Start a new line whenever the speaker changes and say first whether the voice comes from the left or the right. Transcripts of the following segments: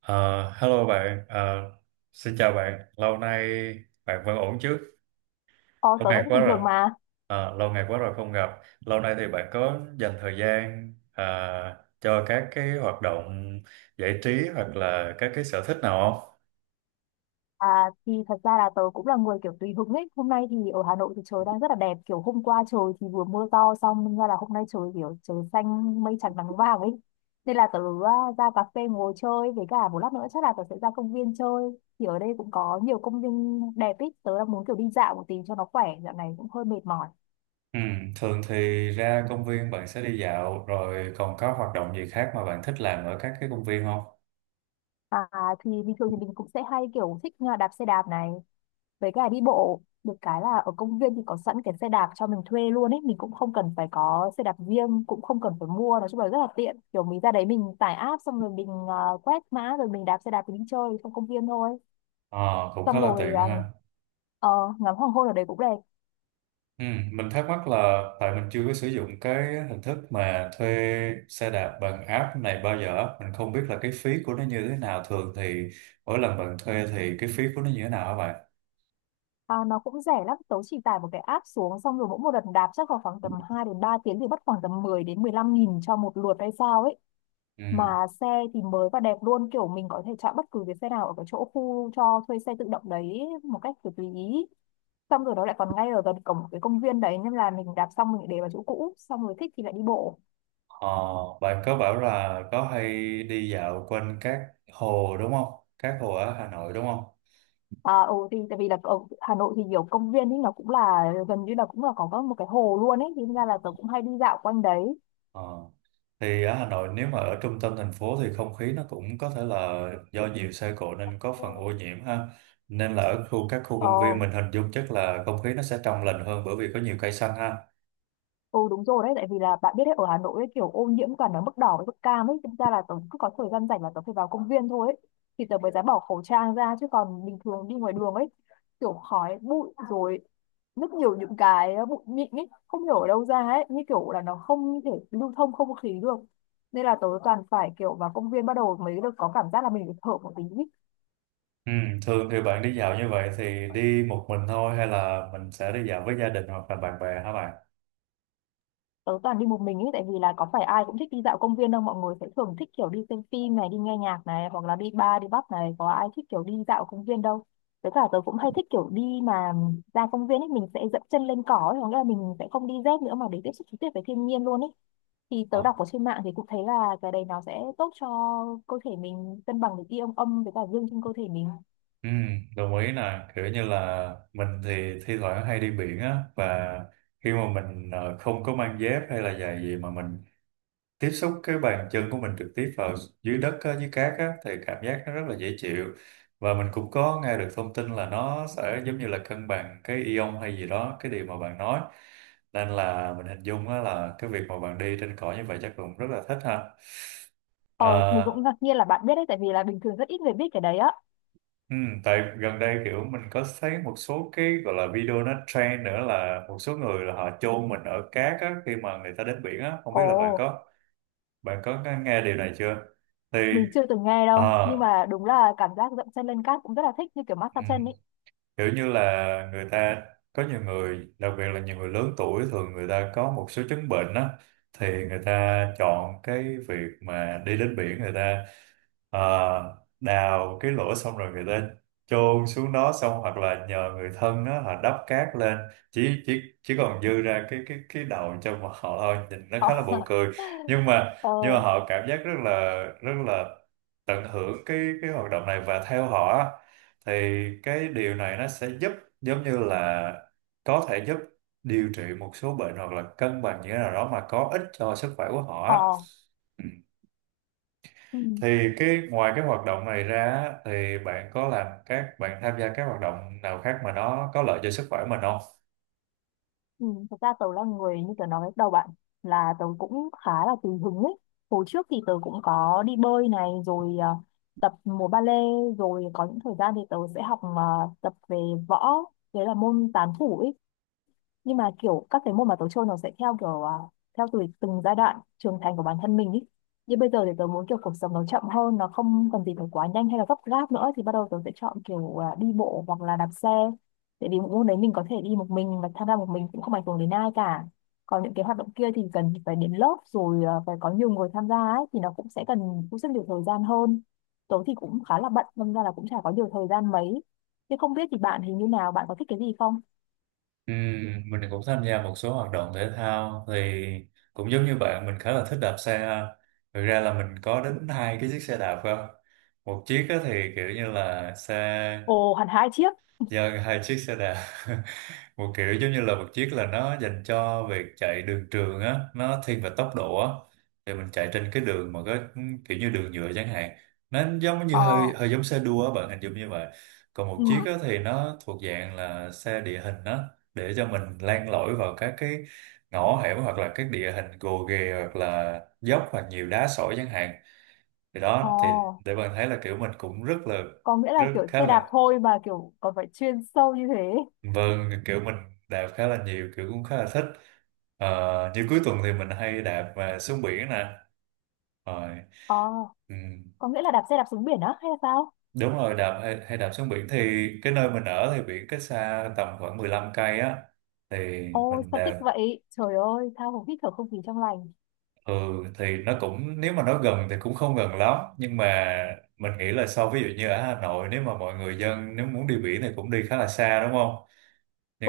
right: Ờ, Hello bạn. Ờ, Xin chào bạn. Lâu nay bạn vẫn ổn chứ?
left: Ờ,
right: Lâu
left: tớ
right: ngày
left: vẫn
right: quá
left: bình thường
right: rồi.
left: mà.
right: Lâu ngày quá rồi không gặp. Lâu nay thì bạn có dành thời gian cho các cái hoạt động giải trí hoặc là các cái sở thích nào không?
left: À, thì thật ra là tớ cũng là người kiểu tùy hứng ấy. Hôm nay thì ở Hà Nội thì trời đang rất là đẹp. Kiểu hôm qua trời thì vừa mưa to xong nên ra là hôm nay trời kiểu trời xanh mây trắng nắng vàng ấy. Nên là tớ à, ra cà phê ngồi chơi với cả một lát nữa chắc là tớ sẽ ra công viên chơi. Thì ở đây cũng có nhiều công viên đẹp ấy. Tớ đang muốn kiểu đi dạo một tí cho nó khỏe. Dạo này cũng hơi mệt mỏi.
right: Ừ, thường thì ra công viên bạn sẽ đi dạo, rồi còn có hoạt động gì khác mà bạn thích làm ở các cái công viên không?
left: À, thì bình thường thì mình cũng sẽ hay kiểu thích đạp xe đạp này. Với cả đi bộ được cái là ở công viên thì có sẵn cái xe đạp cho mình thuê luôn ấy, mình cũng không cần phải có xe đạp riêng, cũng không cần phải mua. Nói chung là rất là tiện, kiểu mình ra đấy mình tải app xong rồi mình quét mã rồi mình đạp xe đạp mình đi chơi trong công viên thôi.
right: Ờ, cũng khá
left: Xong
right: là
left: rồi
right: tiện ha.
left: ngắm hoàng hôn ở đấy cũng đẹp.
right: Ừ, mình thắc mắc là tại mình chưa có sử dụng cái hình thức mà thuê xe đạp bằng app này bao giờ. Mình không biết là cái phí của nó như thế nào. Thường thì mỗi lần bạn thuê thì cái phí của nó như thế nào hả bạn?
left: À, nó cũng rẻ lắm, tớ chỉ tải một cái app xuống xong rồi mỗi một lần đạp chắc vào khoảng tầm 2 đến 3 tiếng thì mất khoảng tầm 10 đến 15 nghìn cho một lượt hay sao ấy.
right: Ừ.
left: Mà xe thì mới và đẹp luôn, kiểu mình có thể chọn bất cứ cái xe nào ở cái chỗ khu cho thuê xe tự động đấy một cách kiểu tùy ý. Xong rồi nó lại còn ngay ở gần cổng cái công viên đấy nên là mình đạp xong mình lại để vào chỗ cũ, xong rồi thích thì lại đi bộ.
right: ờ, Bạn có bảo là có hay đi dạo quanh các hồ đúng không? Các hồ ở Hà Nội đúng không?
left: À, ừ, thì tại vì là ở Hà Nội thì nhiều công viên ấy nó cũng là gần như là cũng là có một cái hồ luôn ấy, thì ra là tớ cũng hay đi dạo quanh đấy.
right: Ờ. Thì ở Hà Nội nếu mà ở trung tâm thành phố thì không khí nó cũng có thể là do nhiều xe cộ nên có phần ô nhiễm ha. Nên là ở khu các khu
left: Ờ.
right: công viên mình hình dung chắc là không khí nó sẽ trong lành hơn bởi vì có nhiều cây xanh ha.
left: Ừ, đúng rồi đấy, tại vì là bạn biết đấy, ở Hà Nội ấy, kiểu ô nhiễm toàn ở mức đỏ với mức cam ấy, thực ra là tớ cứ có thời gian rảnh là tớ phải vào công viên thôi ấy, thì tớ mới dám bỏ khẩu trang ra, chứ còn bình thường đi ngoài đường ấy, kiểu khói, bụi rồi rất nhiều những cái bụi mịn ấy, không hiểu ở đâu ra ấy, như kiểu là nó không thể lưu thông không khí được. Nên là tớ toàn phải kiểu vào công viên bắt đầu mới được có cảm giác là mình được thở một tí.
right: Ừ, thường thì bạn đi dạo như vậy thì đi một mình thôi hay là mình sẽ đi dạo với gia đình hoặc là bạn bè hả bạn?
left: Tớ toàn đi một mình ấy, tại vì là có phải ai cũng thích đi dạo công viên đâu. Mọi người sẽ thường thích kiểu đi xem phim này, đi nghe nhạc này, hoặc là đi bar đi pub này, có ai thích kiểu đi dạo công viên đâu. Với cả tớ cũng hay thích kiểu đi mà ra công viên ấy mình sẽ dẫm chân lên cỏ ấy, có nghĩa là mình sẽ không đi dép nữa mà để tiếp xúc trực tiếp với thiên nhiên luôn ấy. Thì tớ đọc
right: Ờ.
left: ở trên mạng thì cũng thấy là cái đấy nó sẽ tốt cho cơ thể mình, cân bằng được ion âm với cả dương trên cơ thể mình.
right: Ừ, đồng ý nè. Kiểu như là mình thì thi thoảng hay đi biển á, và khi mà mình không có mang dép hay là giày gì mà mình tiếp xúc cái bàn chân của mình trực tiếp vào dưới đất á, dưới cát á, thì cảm giác nó rất là dễ chịu. Và mình cũng có nghe được thông tin là nó sẽ giống như là cân bằng cái ion hay gì đó, cái điều mà bạn nói. Nên là mình hình dung á, là cái việc mà bạn đi trên cỏ như vậy chắc cũng rất là thích ha.
left: Ờ, mình
right: Ờ,
left: cũng ngạc nhiên là bạn biết đấy, tại vì là bình thường rất ít người biết cái đấy á.
right: ừ, tại gần đây kiểu mình có thấy một số cái gọi là video nó trend nữa, là một số người là họ chôn mình ở cát á, khi mà người ta đến biển á. Không biết
left: Ồ,
right: là bạn có nghe điều này chưa? Thì
left: mình chưa từng nghe đâu, nhưng
right: ờ,
left: mà đúng là cảm giác dậm chân lên cát cũng rất là thích, như kiểu
right: ừ.
left: massage chân ấy.
right: Kiểu như là người ta, có nhiều người đặc biệt là nhiều người lớn tuổi thường người ta có một số chứng bệnh á, thì người ta chọn cái việc mà đi đến biển. Người ta à, đào cái lỗ xong rồi người ta chôn xuống đó xong, hoặc là nhờ người thân đó họ đắp cát lên, chỉ còn dư ra cái đầu cho mà họ thôi, nhìn nó
left: Ờ.
right: khá là buồn cười. nhưng mà
left: Ờ.
right: nhưng mà họ cảm giác rất là tận hưởng cái hoạt động này. Và theo họ á, thì cái điều này nó sẽ giúp, giống như là có thể giúp điều trị một số bệnh hoặc là cân bằng như thế nào đó mà có ích cho sức khỏe của họ
left: Ờ.
right: á. Ừ.
left: Ừ.
right: Thì cái ngoài cái hoạt động này ra á, thì bạn có làm, các bạn tham gia các hoạt động nào khác mà nó có lợi cho sức khỏe mình không?
left: Ừ. Thật ra tớ là người như tớ nói lúc đầu bạn, là tớ cũng khá là tùy hứng ấy. Hồi trước thì tớ cũng có đi bơi này rồi tập múa ba lê, rồi có những thời gian thì tớ sẽ học tập về võ, đấy là môn tán thủ ấy. Nhưng mà kiểu các cái môn mà tớ chơi nó sẽ theo kiểu theo từng giai đoạn trưởng thành của bản thân mình ý. Như bây giờ thì tớ muốn kiểu cuộc sống nó chậm hơn, nó không cần gì phải quá nhanh hay là gấp gáp nữa, thì bắt đầu tớ sẽ chọn kiểu đi bộ hoặc là đạp xe. Tại vì môn đấy mình có thể đi một mình và tham gia một mình cũng không ảnh hưởng đến ai cả. Còn những cái hoạt động kia thì cần phải đến lớp rồi, phải có nhiều người tham gia ấy, thì nó cũng sẽ cần cũng rất nhiều thời gian hơn. Tớ thì cũng khá là bận nên ra là cũng chả có nhiều thời gian mấy. Thế không biết thì bạn hình như nào, bạn có thích cái gì không?
right: Ừ, mình cũng tham gia một số hoạt động thể thao. Thì cũng giống như bạn, mình khá là thích đạp xe. Thực ra là mình có đến hai cái chiếc xe đạp cơ, một chiếc á thì kiểu như là xe
left: Ồ, hẳn 2 chiếc.
right: dân, hai chiếc xe đạp. Một kiểu giống như là một chiếc là nó dành cho việc chạy đường trường á, nó thiên về tốc độ á. Thì mình chạy trên cái đường mà có kiểu như đường nhựa chẳng hạn, nó giống như
left: Ờ.
right: hơi hơi giống xe đua á, bạn hình dung như vậy. Còn một chiếc á
left: Ừ.
right: thì nó thuộc dạng là xe địa hình á, để cho mình len lỏi vào các cái ngõ hẻm hoặc là các địa hình gồ ghề hoặc là dốc hoặc nhiều đá sỏi chẳng hạn. Thì
left: Ờ.
right: đó thì để bạn thấy là kiểu mình cũng rất là
left: Có nghĩa là
right: rất
left: kiểu
right: khá
left: xe
right: là.
left: đạp thôi mà kiểu còn phải chuyên sâu như thế.
right: Vâng, kiểu mình đạp khá là nhiều, kiểu cũng khá là thích. Như cuối tuần thì mình hay đạp và xuống biển nè. Rồi,
left: Ờ,
right: ừ,
left: có nghĩa là đạp xe đạp xuống biển á hay là sao?
right: đúng rồi, hay đạp xuống biển thì cái nơi mình ở thì biển cách xa tầm khoảng 15 cây á. Thì
left: Ôi,
right: mình
left: sao thích
right: đạp,
left: vậy? Trời ơi, tha hồ hít thở không khí trong lành.
right: ừ, thì nó cũng, nếu mà nó gần thì cũng không gần lắm. Nhưng mà mình nghĩ là so ví dụ như ở Hà Nội, nếu mà mọi người dân nếu muốn đi biển thì cũng đi khá là xa đúng không?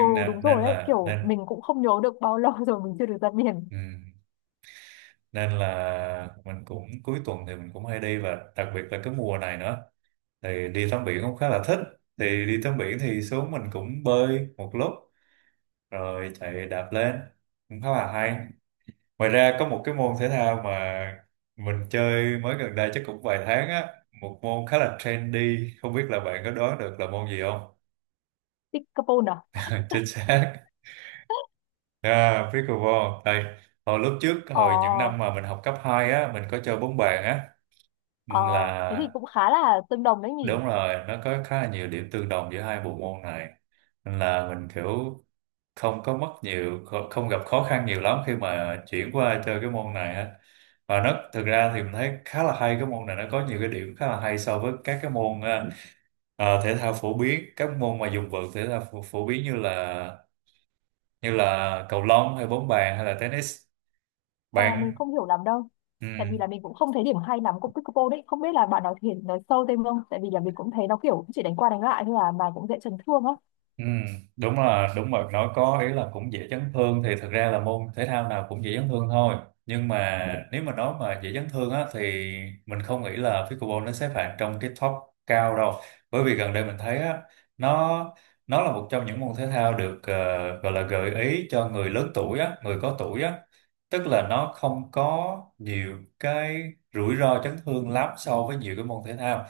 left: Ừ, đúng
right: nên
left: rồi đấy,
right: là,
left: kiểu
right: nên...
left: mình cũng không nhớ được bao lâu rồi mình chưa được ra biển.
right: Ừ. Nên là mình cũng cuối tuần thì mình cũng hay đi, và đặc biệt là cái mùa này nữa thì đi tắm biển cũng khá là thích. Thì đi tắm biển thì xuống mình cũng bơi một lúc rồi chạy đạp lên cũng khá là hay. Ngoài ra có một cái môn thể thao mà mình chơi mới gần đây chắc cũng vài tháng á, một môn khá là trendy, không biết là bạn có đoán được là môn gì không?
left: Thích Capone à?
right: Chính xác, à, pickleball đây. Hồi lúc trước
left: Ờ.
right: hồi những năm mà mình học cấp 2 á mình có chơi bóng bàn á.
left: Ờ, thế
right: Là
left: thì cũng khá là tương đồng đấy nhỉ?
right: đúng rồi, nó có khá là nhiều điểm tương đồng giữa hai bộ môn này. Nên là mình kiểu không có mất nhiều, không gặp khó khăn nhiều lắm khi mà chuyển qua chơi cái môn này á. Và nó thực ra thì mình thấy khá là hay. Cái môn này nó có nhiều cái điểm khá là hay so với các cái môn thể thao phổ biến, các môn mà dùng vợt thể thao phổ biến như là cầu lông hay bóng bàn hay là tennis.
left: Ờ, mình
right: Bạn.
left: không hiểu lắm đâu.
right: Ừ.
left: Tại vì là mình cũng không thấy điểm hay lắm của Pickleball đấy. Không biết là bạn nói thiệt, nói sâu thêm không? Tại vì là mình cũng thấy nó kiểu chỉ đánh qua đánh lại thôi à, mà cũng dễ chấn thương á.
right: Ừ, đúng là đúng rồi, nói có ý là cũng dễ chấn thương, thì thật ra là môn thể thao nào cũng dễ chấn thương thôi. Nhưng mà nếu mà nói mà dễ chấn thương á thì mình không nghĩ là pickleball nó xếp hạng trong cái top cao đâu. Bởi vì gần đây mình thấy á, nó nó là một trong những môn thể thao được gọi là gợi ý cho người lớn tuổi á, người có tuổi á, tức là nó không có nhiều cái rủi ro chấn thương lắm so với nhiều cái môn thể thao.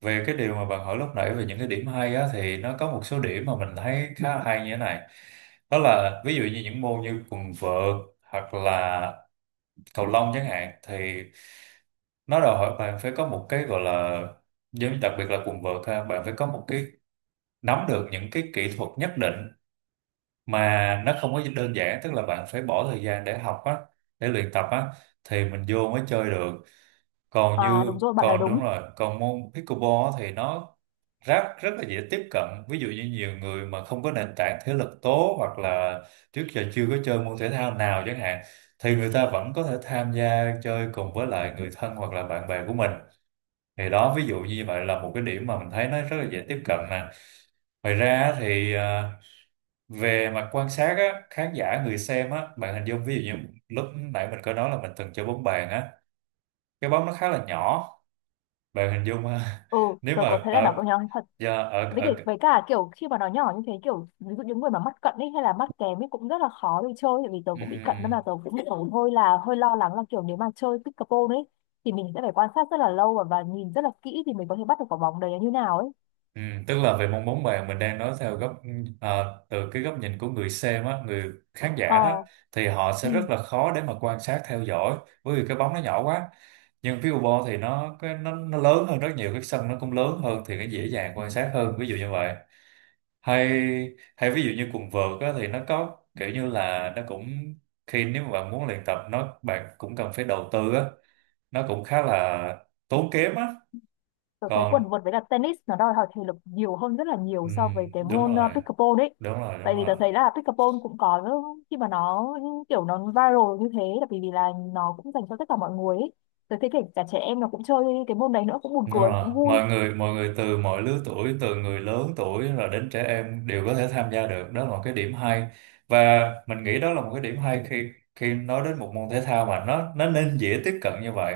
right: Về cái điều mà bạn hỏi lúc nãy về những cái điểm hay á, thì nó có một số điểm mà mình thấy khá là hay như thế này. Đó là ví dụ như những môn như quần vợt hoặc là cầu lông chẳng hạn, thì nó đòi hỏi bạn phải có một cái gọi là, giống như đặc biệt là quần vợt ha, bạn phải có một cái, nắm được những cái kỹ thuật nhất định mà nó không có đơn giản, tức là bạn phải bỏ thời gian để học á, để luyện tập á, thì mình vô mới chơi được. còn
left: À,
right: như
left: đúng rồi, bạn nói
right: còn
left: đúng.
right: đúng rồi, còn môn pickleball á thì nó rất rất là dễ tiếp cận. Ví dụ như nhiều người mà không có nền tảng thể lực tốt hoặc là trước giờ chưa có chơi môn thể thao nào chẳng hạn, thì người ta vẫn có thể tham gia chơi cùng với lại người thân hoặc là bạn bè của mình. Thì đó ví dụ như vậy là một cái điểm mà mình thấy nó rất là dễ tiếp cận nè. Ngoài ra á thì về mặt quan sát á, khán giả người xem á, bạn hình dung ví dụ như lúc nãy mình có nói là mình từng chơi bóng bàn á, cái bóng nó khá là nhỏ, bạn hình dung ha.
left: Ừ,
right: nếu
left: tớ
right: mà
left: có thấy là đọc có
right: ở
left: nhỏ thật.
right: do ở
left: Với cả,
right: ở
left: với cả kiểu khi mà nó nhỏ như thế, kiểu ví dụ những người mà mắt cận ấy hay là mắt kém ấy cũng rất là khó để chơi, tại vì tớ cũng bị cận nên
right: ừm,
left: là tớ cũng kiểu hơi là hơi lo lắng là kiểu nếu mà chơi pickleball ấy thì mình sẽ phải quan sát rất là lâu và, nhìn rất là kỹ thì mình có thể bắt được quả bóng đấy như nào ấy.
right: Tức là về mong muốn bạn, mình đang nói theo góc từ cái góc nhìn của người xem á, người khán giả đó,
left: Ờ.
right: thì họ sẽ
left: Ừ.
right: rất là khó để mà quan sát theo dõi bởi vì cái bóng nó nhỏ quá. Nhưng pickleball thì nó lớn hơn rất nhiều, cái sân nó cũng lớn hơn thì nó dễ dàng quan sát hơn ví dụ như vậy. Hay, ví dụ như quần vợt á, thì nó có kiểu như là nó cũng, khi nếu mà bạn muốn luyện tập nó bạn cũng cần phải đầu tư á, nó cũng khá là tốn kém á.
left: Tôi thấy quần
right: Còn
left: vợt với cả tennis nó đòi hỏi thể lực nhiều hơn rất là nhiều so với
right: ừm,
left: cái
right: đúng
left: môn
right: rồi,
left: pickleball đấy.
right: đúng rồi, đúng
left: Tại vì
right: rồi,
left: tôi thấy là pickleball cũng có khi mà nó kiểu nó viral như thế là bởi vì là nó cũng dành cho tất cả mọi người ấy. Tôi thấy kể cả trẻ em nó cũng chơi cái môn đấy nữa, cũng buồn
right: đúng
left: cười
right: rồi,
left: cũng vui.
right: mọi người từ mọi lứa tuổi, từ người lớn tuổi rồi đến trẻ em đều có thể tham gia được, đó là một cái điểm hay. Và mình nghĩ đó là một cái điểm hay khi khi nói đến một môn thể thao mà nó nên dễ tiếp cận như vậy,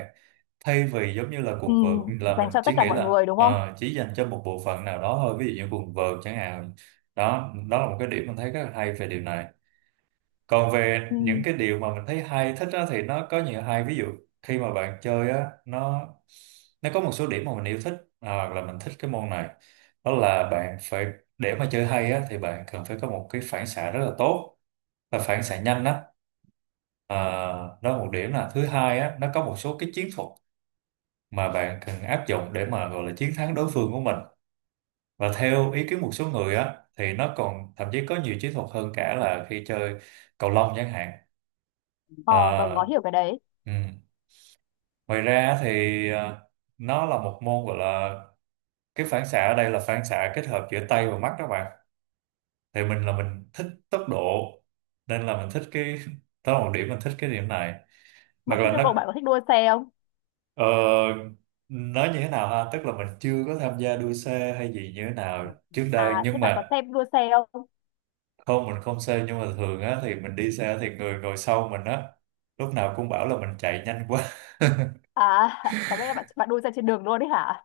right: thay vì giống như là
left: Ừ,
right: quần vợt là
left: dành
right: mình
left: cho tất
right: chỉ
left: cả
right: nghĩ
left: mọi
right: là
left: người đúng không?
right: chỉ dành cho một bộ phận nào đó thôi, ví dụ như quần vợt chẳng hạn. Đó đó là một cái điểm mình thấy rất là hay về điều này. Còn về
left: Ừ.
right: những cái điều mà mình thấy hay thích á, thì nó có nhiều hay ví dụ khi mà bạn chơi á, nó có một số điểm mà mình yêu thích, hoặc là mình thích cái môn này. Đó là bạn phải, để mà chơi hay á thì bạn cần phải có một cái phản xạ rất là tốt và phản xạ nhanh á. à, Đó là một điểm. Là thứ hai á, nó có một số cái chiến thuật mà bạn cần áp dụng để mà gọi là chiến thắng đối phương của mình. Và theo ý kiến một số người á thì nó còn thậm chí có nhiều chiến thuật hơn cả là khi chơi cầu lông chẳng hạn.
left: Ờ, tôi có
right: Ờ,
left: hiểu cái đấy.
right: ừ. Ngoài ra thì ờ, nó là một môn gọi là, cái phản xạ ở đây là phản xạ kết hợp giữa tay và mắt các bạn. Thì mình thích tốc độ nên là mình thích cái. Đó là một điểm mình thích cái điểm này. Hoặc
left: Bạn thích
right: là
left: tốc độ, bạn
right: nó
left: có thích đua xe không?
right: ờ, nói như thế nào ha, tức là mình chưa có tham gia đua xe hay gì như thế nào trước đây
left: À, thế
right: nhưng
left: bạn có
right: mà
left: xem đua xe không?
right: không, mình không xe nhưng mà thường á thì mình đi xe thì người ngồi sau mình á lúc nào cũng bảo là mình chạy nhanh quá.
left: À, có nghĩa là bạn bạn đua xe trên đường luôn đấy hả?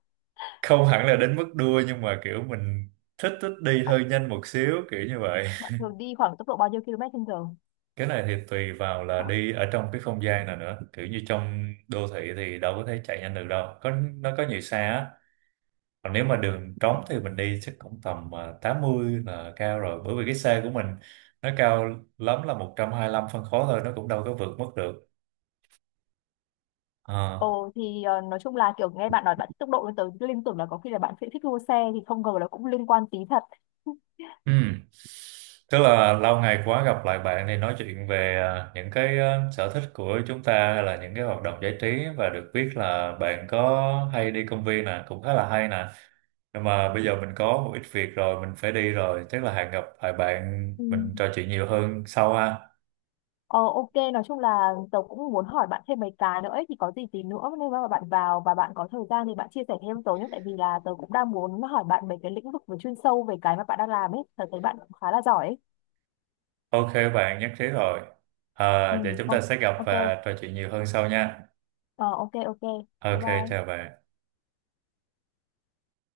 right: Không hẳn là đến mức đua nhưng mà kiểu mình thích thích đi
left: Bạn,
right: hơi nhanh một xíu kiểu như vậy.
left: bạn thường đi khoảng tốc độ bao nhiêu km trên giờ?
right: Cái này thì tùy vào là đi ở trong cái không gian nào nữa, kiểu như trong đô thị thì đâu có thể chạy nhanh được đâu, có nó có nhiều xe á. Còn nếu mà đường trống thì mình đi chắc cũng tầm 80 là cao rồi, bởi vì cái xe của mình nó cao lắm là 125 phân khối thôi, nó cũng đâu có vượt mức được. Ờ.
left: Ồ thì ờ, nói chung là kiểu nghe bạn nói bạn thích tốc độ nên tớ liên tưởng là có khi là bạn sẽ thích đua xe, thì không ngờ là cũng liên quan tí thật.
right: Ừ. Tức là lâu ngày quá gặp lại bạn thì nói chuyện về những cái sở thích của chúng ta hay là những cái hoạt động giải trí, và được biết là bạn có hay đi công viên nè, cũng khá là hay nè. Nhưng mà bây giờ mình có một ít việc rồi, mình phải đi rồi, chắc là hẹn gặp lại bạn
left: Ừ.
right: mình trò chuyện nhiều hơn sau ha.
left: Ờ, ok, nói chung là tớ cũng muốn hỏi bạn thêm mấy cái nữa ấy, thì có gì tí nữa nếu mà bạn vào và bạn có thời gian thì bạn chia sẻ thêm tớ nhé, tại vì là tớ cũng đang muốn hỏi bạn mấy cái lĩnh vực về chuyên sâu về cái mà bạn đang làm ấy, tớ thấy bạn cũng khá là giỏi ấy.
right: Ok bạn nhất trí rồi.
left: Ừ.
right: À, vậy chúng ta
left: ô-
right: sẽ gặp
left: ok.
right: và trò chuyện nhiều hơn sau nha.
left: Ờ, ok, ok, bye
right: Ok chào
left: bye.
right: bạn.